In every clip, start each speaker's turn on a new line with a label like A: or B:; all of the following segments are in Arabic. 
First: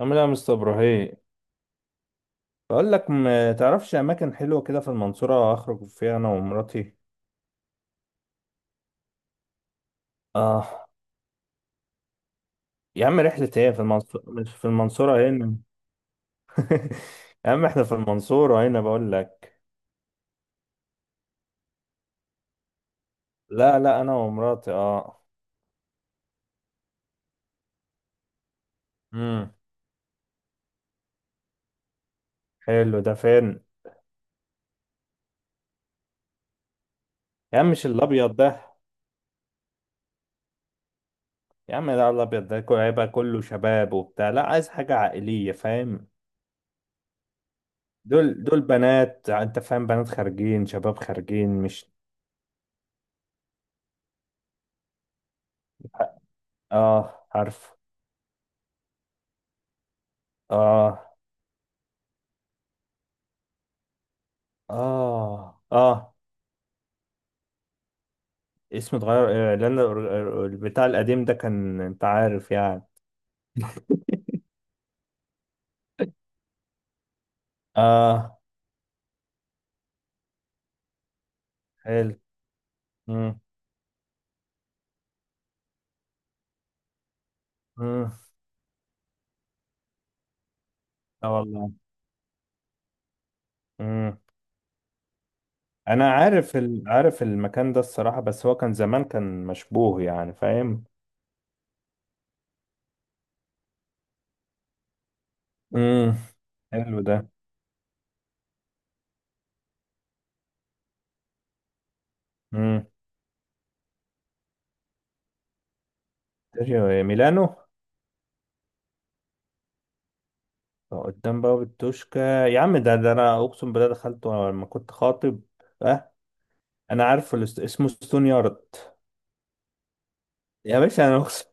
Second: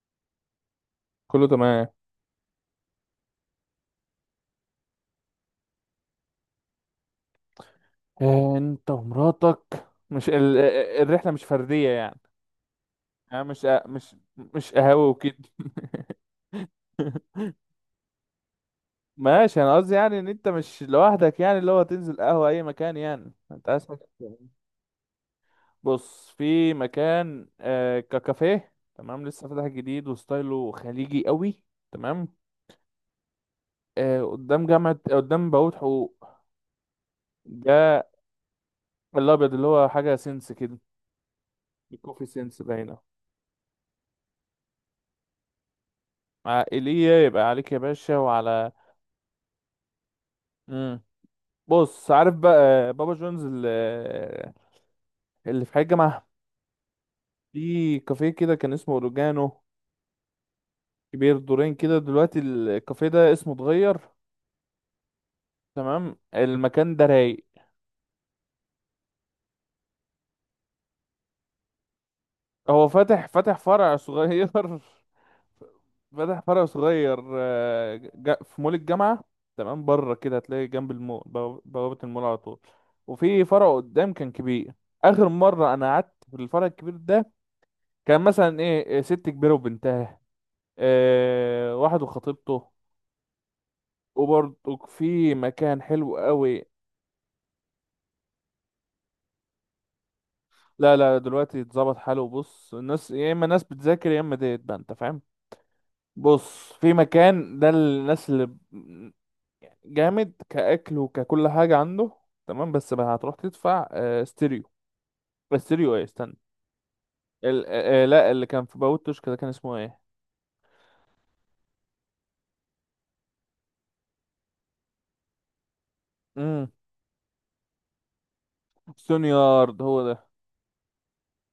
A: عامل ايه يا مستر ابراهيم؟
B: كله تمام.
A: بقول لك ما تعرفش اماكن حلوه كده في المنصوره اخرج فيها انا ومراتي؟
B: آه، انت ومراتك. مش ال...
A: اه.
B: آه، آه، الرحله مش فرديه يعني.
A: يا عم
B: يعني
A: رحله
B: مش
A: ايه في
B: آه، مش
A: المنصوره؟ مش في
B: مش قهوه
A: المنصوره
B: وكده.
A: هنا. يا عم احنا في المنصوره هنا بقول لك.
B: ماشي، انا قصدي يعني ان انت مش لوحدك، يعني اللي هو تنزل قهوه اي مكان، يعني انت
A: لا،
B: اسمك.
A: لا، انا ومراتي. اه.
B: بص، في مكان ككافيه، تمام، لسه
A: امم.
B: فاتح جديد وستايله خليجي قوي. تمام.
A: حلو. ده فين؟
B: آه، قدام جامعه، قدام بوابه حقوق
A: يا عم مش
B: ده.
A: الابيض ده؟
B: الابيض اللي هو حاجه سنس كده.
A: يا عم لا،
B: الكوفي
A: الابيض ده
B: سنس باينه.
A: هيبقى كله شباب وبتاع. لا، عايز حاجه عائليه، فاهم؟
B: عائليه يبقى عليك يا باشا
A: دول
B: وعلى.
A: بنات، انت فاهم؟ بنات خارجين، شباب
B: امم.
A: خارجين، مش...
B: بص، عارف بقى بابا جونز اللي في حي الجامعة.
A: اه، عارف.
B: في كافيه كده كان اسمه اوريجانو،
A: اه،
B: كبير دورين كده. دلوقتي الكافيه ده اسمه اتغير.
A: اه، اه.
B: تمام، المكان ده رايق.
A: اسمه اتغير. لان البتاع القديم ده كان، انت عارف يعني.
B: هو فاتح فرع صغير فاتح فرع صغير،
A: اه.
B: في مول الجامعة. تمام، بره كده هتلاقي جنب المول بوابة
A: حلو.
B: المول على طول.
A: امم،
B: وفي فرع قدام كان كبير. آخر مرة أنا قعدت في الفرع الكبير ده،
A: امم.
B: كان مثلا إيه ست كبيرة وبنتها،
A: اه، والله.
B: واحد وخطيبته.
A: امم.
B: وبرضه في مكان
A: انا
B: حلو
A: عارف
B: قوي.
A: عارف المكان ده الصراحة، بس هو كان زمان كان مشبوه يعني، فاهم؟
B: لا لا، دلوقتي اتظبط حاله. بص، الناس يا اما ناس بتذاكر يا اما ديت بقى، انت فاهم.
A: امم.
B: بص، في
A: حلو ده.
B: مكان ده الناس جامد كأكل وككل حاجة عنده. تمام،
A: امم.
B: بس بقى هتروح تدفع ستيريو. ستيريو ايه، استنى.
A: تيريو ميلانو.
B: ال... آه، آه، لا، اللي كان في باوتش كده كان اسمه ايه.
A: قدام باب التوشكا يا عم، ده انا اقسم بالله دخلته وانا لما كنت خاطب. اه.
B: امم.
A: انا عارفه اسمه ستون يارد.
B: سونيارد هو ده.
A: يا باشا، انا اقسم.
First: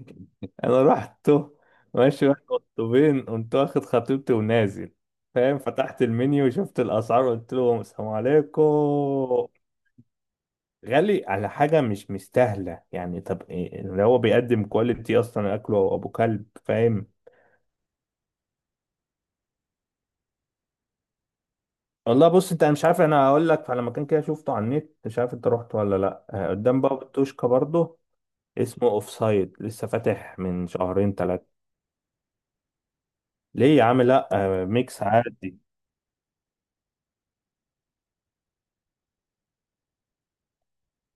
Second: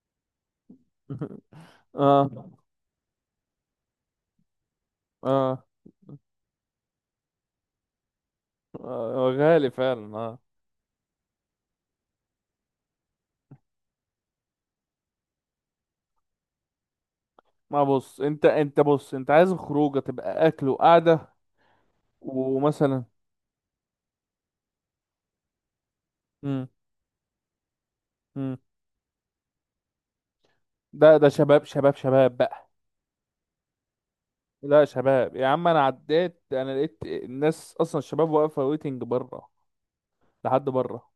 A: انا رحت. ماشي،
B: اه
A: واحد قطبين، قمت واخد خطيبتي ونازل. فاهم؟
B: اه،
A: فتحت المنيو وشفت الاسعار، قلت لهم السلام عليكم.
B: هو غالي فعلا.
A: غالي على حاجه مش مستاهله يعني. طب إيه اللي هو بيقدم؟ كواليتي؟ اصلا اكله ابو كلب، فاهم؟
B: ما بص، انت بص، انت عايز الخروجه تبقى اكل وقعده
A: والله بص انت، أنا مش عارف،
B: ومثلا.
A: انا هقول لك على مكان كده شفته على النت، مش عارف انت رحت ولا لا.
B: امم.
A: قدام باب التوشكا برضه.
B: امم.
A: اسمه اوف سايد، لسه فاتح من شهرين
B: ده
A: ثلاثه.
B: شباب شباب شباب بقى.
A: ليه يا عم؟ لا.
B: لا،
A: ميكس
B: شباب يا
A: عادي.
B: عم، انا عديت انا لقيت الناس اصلا الشباب واقفه ويتنج بره، لحد بره.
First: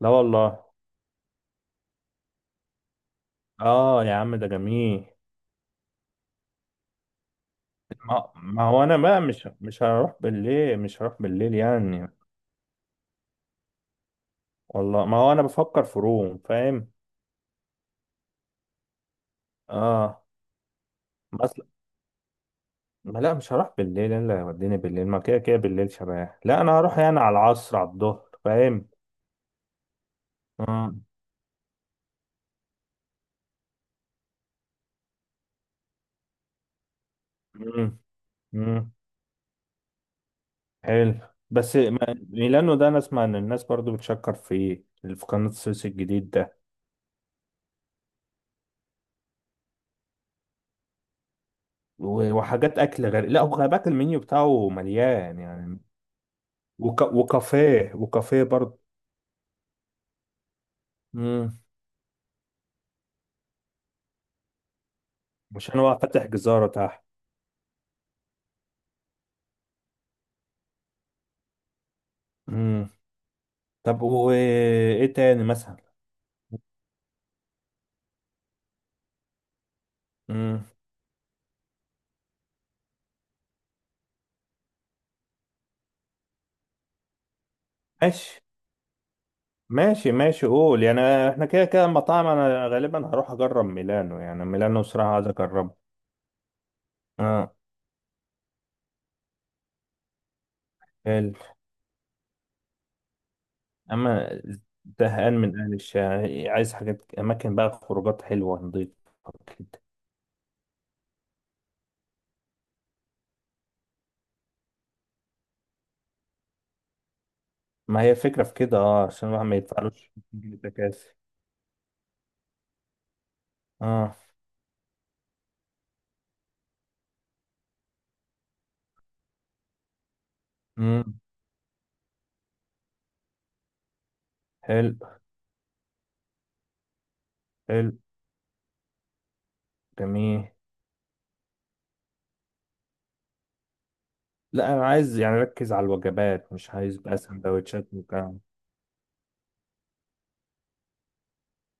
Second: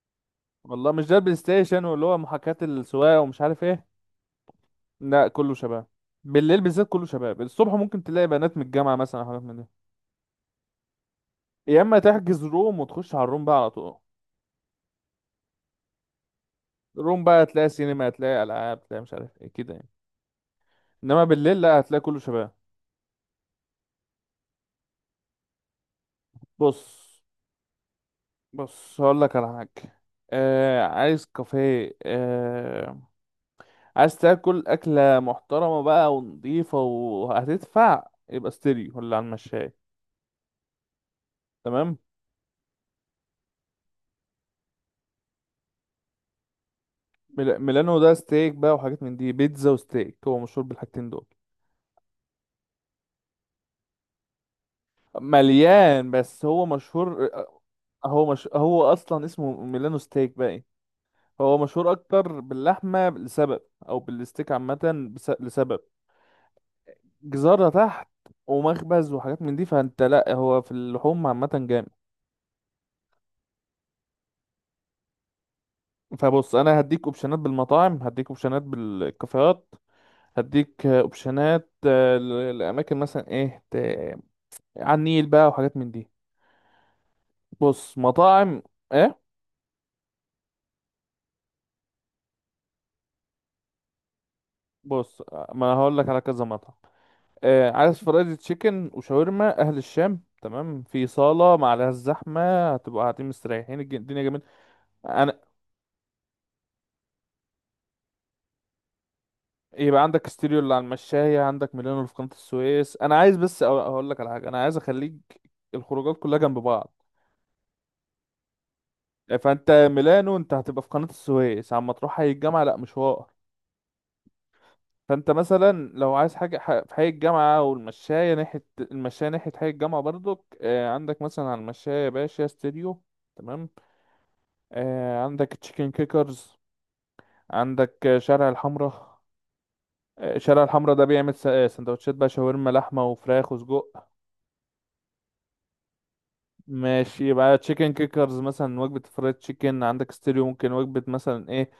A: لا والله.
B: والله مش ده البلاي ستيشن واللي هو محاكاة السواقه ومش عارف ايه.
A: اه يا عم، ده جميل.
B: لا كله شباب. بالليل بالذات كله شباب، الصبح ممكن تلاقي
A: ما
B: بنات من
A: ما هو
B: الجامعه
A: انا
B: مثلا
A: بقى
B: أو حاجات
A: مش
B: من دي.
A: مش هروح بالليل، مش هروح بالليل
B: يا اما
A: يعني.
B: تحجز روم وتخش على الروم بقى على طول.
A: والله ما هو انا بفكر في روم، فاهم؟
B: الروم بقى هتلاقي سينما، هتلاقي العاب، هتلاقي مش عارف ايه كده يعني.
A: اه.
B: انما بالليل
A: مثلا.
B: لا، هتلاقي كله شباب.
A: ما لا، مش هروح بالليل الا يوديني بالليل. ما كده كده بالليل شباب، لا انا
B: بص
A: هروح يعني على العصر، على الظهر، فاهم؟
B: بص هقول لك على حاجة. آه
A: اه.
B: عايز كافيه، آه عايز تاكل أكلة محترمة بقى ونضيفة
A: امم،
B: وهتدفع، يبقى
A: امم.
B: ستيريو ولا على المشاية.
A: حلو. بس
B: تمام.
A: ميلانو ده انا اسمع ان الناس برضو بتشكر فيه، اللي في قناة السويس الجديد ده.
B: ميلانو ده ستيك بقى وحاجات من دي، بيتزا وستيك، هو مشهور بالحاجتين دول.
A: و- وحاجات اكل غير. لا، وخلي بالك المنيو بتاعه مليان يعني.
B: مليان، بس هو مشهور
A: وكافيه
B: هو
A: وكافيه
B: مش،
A: برضو.
B: هو أصلا اسمه ميلانو ستيك بقى، إيه؟ هو مشهور أكتر باللحمة لسبب، أو بالستيك عامة
A: مش
B: لسبب.
A: انا بقى فاتح جزارة تحت.
B: جزارة تحت ومخبز وحاجات من دي، فانت لا، هو في اللحوم عامة جامد.
A: امم. طب وايه تاني مثلا؟
B: فبص، انا هديك اوبشنات بالمطاعم، هديك اوبشنات بالكافيهات،
A: امم.
B: هديك اوبشنات لاماكن مثلا ايه على النيل بقى وحاجات من دي. بص،
A: ماشي،
B: مطاعم ايه.
A: ماشي، ماشي، قول يعني. احنا كده كده المطاعم، انا غالبا هروح اجرب ميلانو، يعني ميلانو بصراحة
B: بص،
A: عايز
B: ما
A: اجربه.
B: هقول لك على كذا مطعم.
A: اه.
B: آه عايز فرايد تشيكن وشاورما اهل الشام، تمام، في
A: حلو.
B: صالة ما عليهاش زحمة، هتبقى قاعدين مستريحين، الدنيا
A: اما،
B: جميلة.
A: زهقان
B: انا
A: من اهل الشارع، عايز حاجات، اماكن بقى، خروجات حلوة نضيفة، كده.
B: يبقى عندك ستيريو اللي على المشاية، عندك ميلانو اللي في قناة السويس. انا عايز بس اقول لك على حاجة، انا عايز اخليك الخروجات كلها جنب بعض.
A: ما هي الفكرة في كده، اه، عشان الواحد ما
B: فانت
A: يدفعلوش.
B: ميلانو انت هتبقى في قناة
A: تكاسي.
B: السويس، عما تروح حي الجامعة لا مشوار.
A: اه.
B: فانت مثلا لو عايز حاجة في حي الجامعة والمشاية، ناحية المشاية ناحية حي الجامعة برضك،
A: امم.
B: عندك مثلا على المشاية يا باشا ستيريو، تمام.
A: حلو،
B: عندك تشيكن كيكرز،
A: حلو.
B: عندك شارع الحمراء.
A: جميل.
B: شارع الحمراء ده بيعمل سندوتشات بقى، شاورما لحمة وفراخ وسجق.
A: لا، انا عايز يعني اركز على الوجبات، مش عايز بقى
B: ماشي، يبقى
A: سندوتشات
B: تشيكن كيكرز
A: والكلام.
B: مثلا وجبة فرايد تشيكن، عندك ستيريو ممكن وجبة مثلا ايه،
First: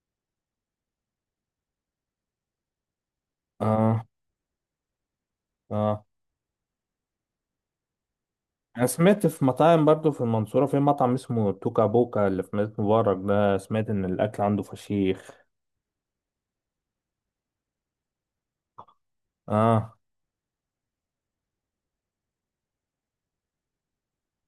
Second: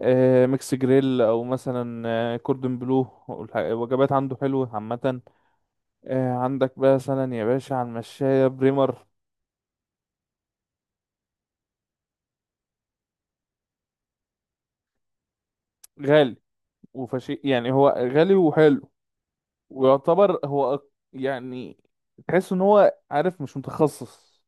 B: آه ميكس جريل او مثلا آه كوردن بلو،
A: اه،
B: الوجبات عنده حلوة عامة.
A: اه.
B: آه عندك بقى مثلا يا باشا على المشاية
A: انا
B: بريمر،
A: سمعت في مطاعم برضو في المنصورة. في مطعم اسمه توكا بوكا اللي في مدينة مبارك ده، سمعت ان الاكل عنده فشيخ.
B: غالي وفشي، يعني هو غالي وحلو.
A: اه.
B: ويعتبر هو يعني تحس ان هو عارف مش متخصص،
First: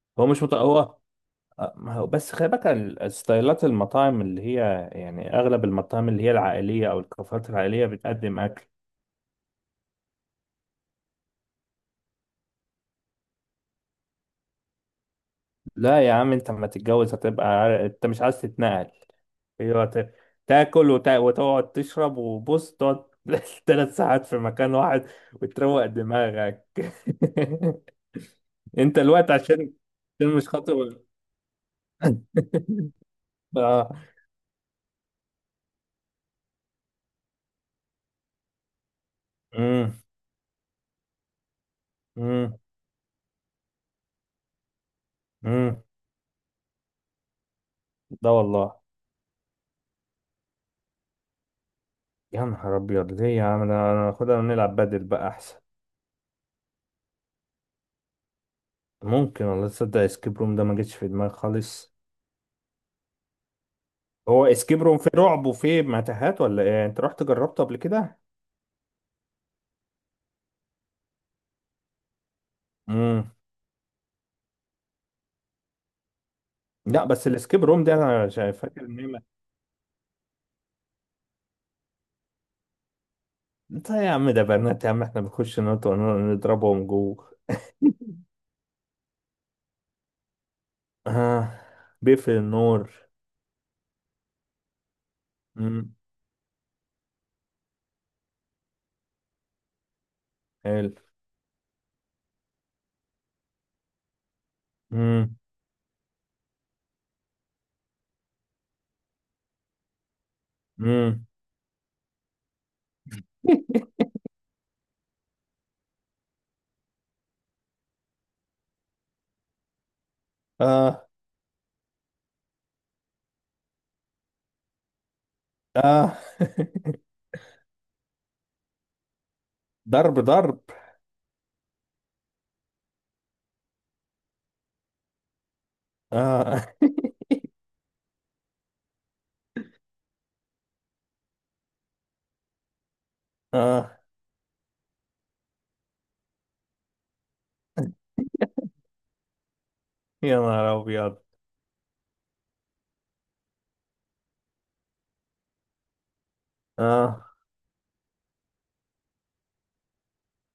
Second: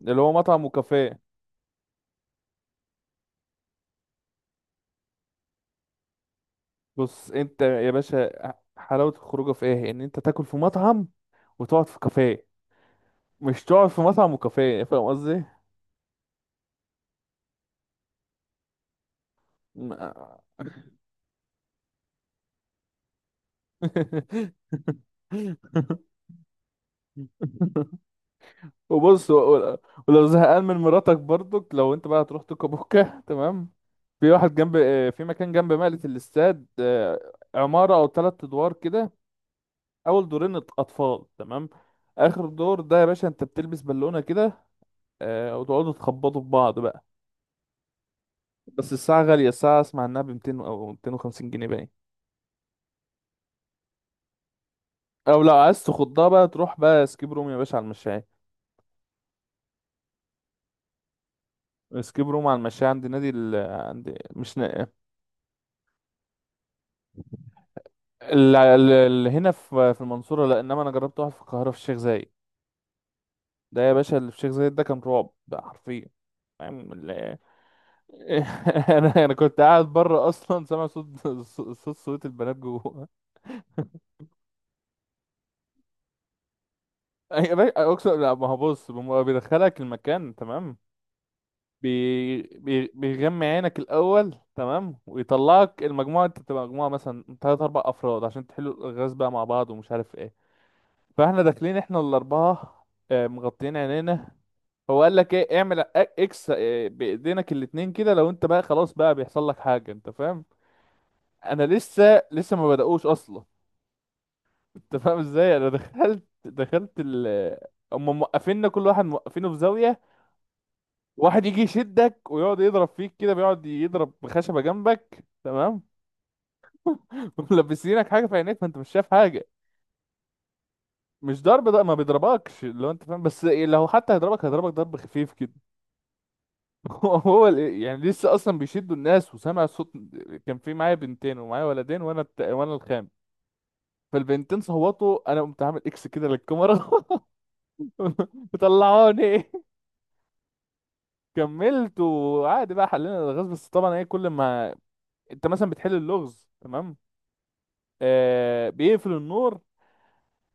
B: اللي
A: هو
B: هو
A: مش
B: مطعم
A: هو...
B: وكافيه.
A: ما هو بس خلي بالك الستايلات، المطاعم اللي هي يعني اغلب المطاعم اللي هي العائلية او
B: بص
A: الكافيهات
B: انت
A: العائلية
B: يا باشا،
A: بتقدم اكل.
B: حلاوة الخروجه في ايه؟ ان انت تاكل في مطعم وتقعد في كافيه، مش تقعد في مطعم وكافيه، يعني فاهم قصدي.
A: لا يا عم، انت لما تتجوز هتبقى انت مش عايز تتنقل. ايوه، تاكل وتقعد تشرب، وبص تقعد 3 ساعات في مكان واحد. وتروق دماغك. انت
B: وبص
A: الوقت عشان،
B: ولو
A: عشان مش
B: زهقان
A: خاطر.
B: من مراتك برضك، لو انت بقى هتروح توكابوكا تمام.
A: اه.
B: في واحد جنب، في مكان جنب مقلة الاستاد، عمارة او 3 ادوار كده.
A: امم،
B: اول دورين اطفال، تمام. اخر
A: امم،
B: دور ده يا باشا انت بتلبس بالونة كده،
A: امم.
B: وتقعدوا تخبطوا في بعض بقى.
A: ده والله.
B: بس الساعة غالية، الساعة اسمع انها ب 200 او 250 جنيه باين.
A: يا نهار ابيض، ليه يا عم؟ انا خدها نلعب بدل بقى
B: او لو
A: احسن.
B: عايز تخضها بقى تروح بقى اسكيب روم يا باشا على المشاية.
A: ممكن والله، تصدق اسكيب روم ده ما جتش في دماغي خالص؟
B: اسكيب روم على المشاية عند نادي عند
A: هو
B: مش
A: اسكيب
B: ن...
A: روم فيه رعب وفيه متاهات ولا ايه يعني؟ انت رحت جربته قبل كده؟
B: ال... ال... هنا في المنصورة لا، انما انا جربت واحد في القاهرة في الشيخ زايد.
A: امم.
B: ده يا باشا اللي في الشيخ زايد ده كان رعب بقى حرفيا، فاهم
A: لا بس السكيب روم ده، انا شايف فاكر ان هي
B: انا كنت قاعد بره اصلا، سامع صوت البنات جوه.
A: انت يا عم، ده بنات يا عم، احنا بنخش نضربهم جوه.
B: أقسم، لا ما هو بص، بم- بيدخلك المكان، تمام.
A: آه. بيقفل
B: بي... بي...
A: النور.
B: بيغمي عينك الأول، تمام، ويطلعك
A: امم.
B: المجموعة. انت بتبقى مجموعة مثلا تلات أربع أفراد عشان تحلوا الألغاز بقى مع بعض ومش عارف ايه.
A: حلو.
B: فاحنا داخلين احنا الأربعة، مغطيين عينينا. هو قال لك
A: امم،
B: ايه، اعمل اكس بإيدينك الاتنين كده، لو انت بقى خلاص بقى بيحصل لك حاجة، انت فاهم.
A: امم.
B: انا لسه ما بدأوش أصلا. انت فاهم ازاي، انا دخلت. هم موقفيننا كل واحد موقفينه في زاوية.
A: اه،
B: واحد يجي يشدك ويقعد يضرب فيك كده، بيقعد يضرب بخشبة جامبك، تمام.
A: اه.
B: ملبسينك حاجة في عينيك فانت مش شايف حاجة.
A: ضرب، ضرب؟
B: مش ضرب، ده ما بيضربكش لو انت فاهم، بس إيه، لو حتى هيضربك هيضربك ضرب خفيف كده.
A: اه،
B: هو يعني لسه اصلا بيشدوا الناس وسامع صوت. كان في معايا بنتين ومعايا ولدين، وانا الخام.
A: اه.
B: فالبنتين صوتوا، انا قمت عامل اكس كده للكاميرا، طلعوني.
A: يا نهار ابيض.
B: كملت وعادي بقى، حلينا الغاز، بس طبعا ايه، كل ما انت مثلا بتحل اللغز تمام،
A: اه.
B: آه بيقفل النور،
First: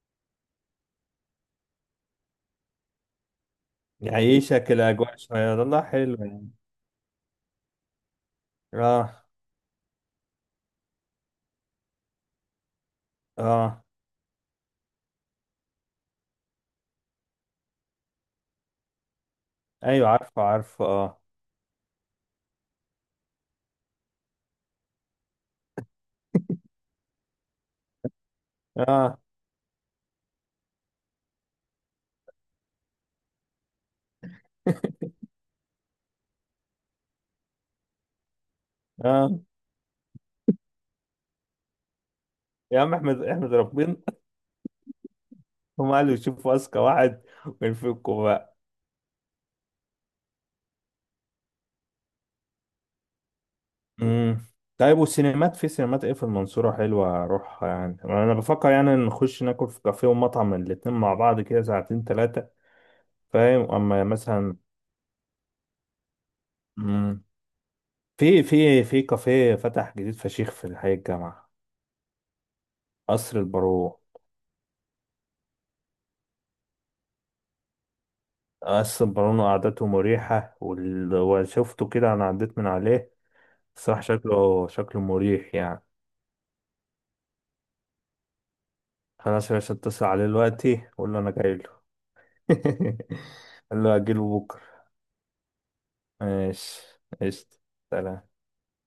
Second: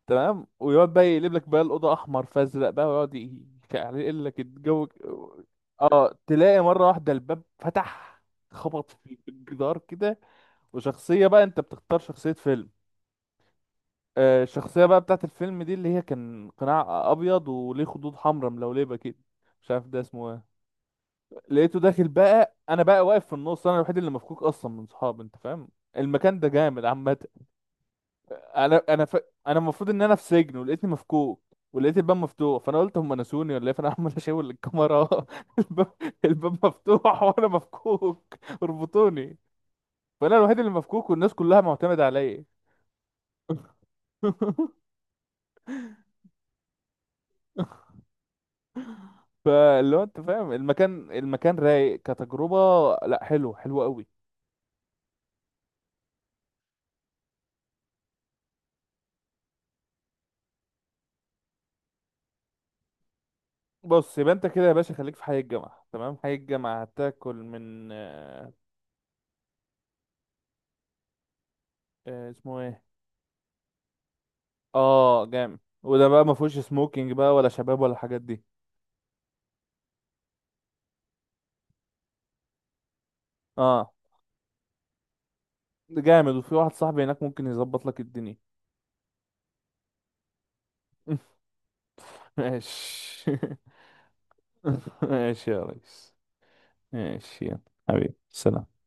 B: تمام، ويقعد بقى يقلب لك بقى الأوضة أحمر فأزرق بقى ويقعد يعني يقلب لك
A: يعيشك
B: الجو.
A: الاجواء شويه، والله حلو
B: اه،
A: يعني.
B: تلاقي مرة واحدة الباب فتح، خبط في
A: اه،
B: الجدار كده، وشخصية بقى، انت بتختار شخصية فيلم.
A: اه.
B: آه، الشخصية بقى بتاعت الفيلم دي اللي هي كان قناع أبيض وليه خدود حمراء ملولبة كده، مش عارف ده
A: ايوه،
B: اسمه
A: عارفه،
B: ايه.
A: عارفه، اه.
B: لقيته داخل بقى، انا بقى واقف في النص، انا الوحيد اللي مفكوك اصلا من صحابي، انت فاهم. المكان ده جامد عامة. انا انا ف...
A: اه،
B: انا المفروض ان انا في سجن ولقيتني مفكوك، ولقيت الباب مفتوح، فانا قلت هم نسوني ولا ايه، فانا عمال اشاور للكاميرا. الباب، الباب مفتوح وانا مفكوك، اربطوني.
A: اه.
B: فانا الوحيد اللي مفكوك والناس كلها معتمدة عليا.
A: يا عم، احمد احمد ربنا. هم قالوا يشوفوا اذكى واحد، وينفكوا بقى.
B: فاللي هو انت فاهم، المكان رايق كتجربة. لا حلو حلو قوي.
A: امم. طيب، والسينمات؟ في سينمات ايه في المنصورة حلوة اروحها يعني؟ انا بفكر يعني نخش ناكل في كافيه ومطعم الاتنين مع بعض كده ساعتين ثلاثة. فاهم؟ اما
B: بص، يبقى انت
A: مثلا.
B: كده يا باشا خليك في حي الجامعة، تمام، حي الجامعة
A: امم.
B: هتاكل من
A: في في في كافيه فتح جديد فشيخ في الحي الجامعة.
B: اسمه ايه.
A: قصر البارون.
B: اه جامد، وده بقى ما فيهوش سموكينج بقى ولا شباب ولا الحاجات دي.
A: قصر البارون وقعدته مريحة، وشفته كده، انا عديت من عليه.
B: اه
A: الصراحة، شكله مريح يعني.
B: جامد، وفي واحد صاحبي هناك ممكن يظبط لك الدنيا.
A: خلاص يا باشا، اتصل عليه دلوقتي، قول له انا جاي.
B: ماشي.
A: قال له أجيله بكرة.
B: ماشي يا ريس.
A: ماشي
B: ماشي يلا.
A: قشطة.
B: حبيبي
A: سلام.
B: سلام.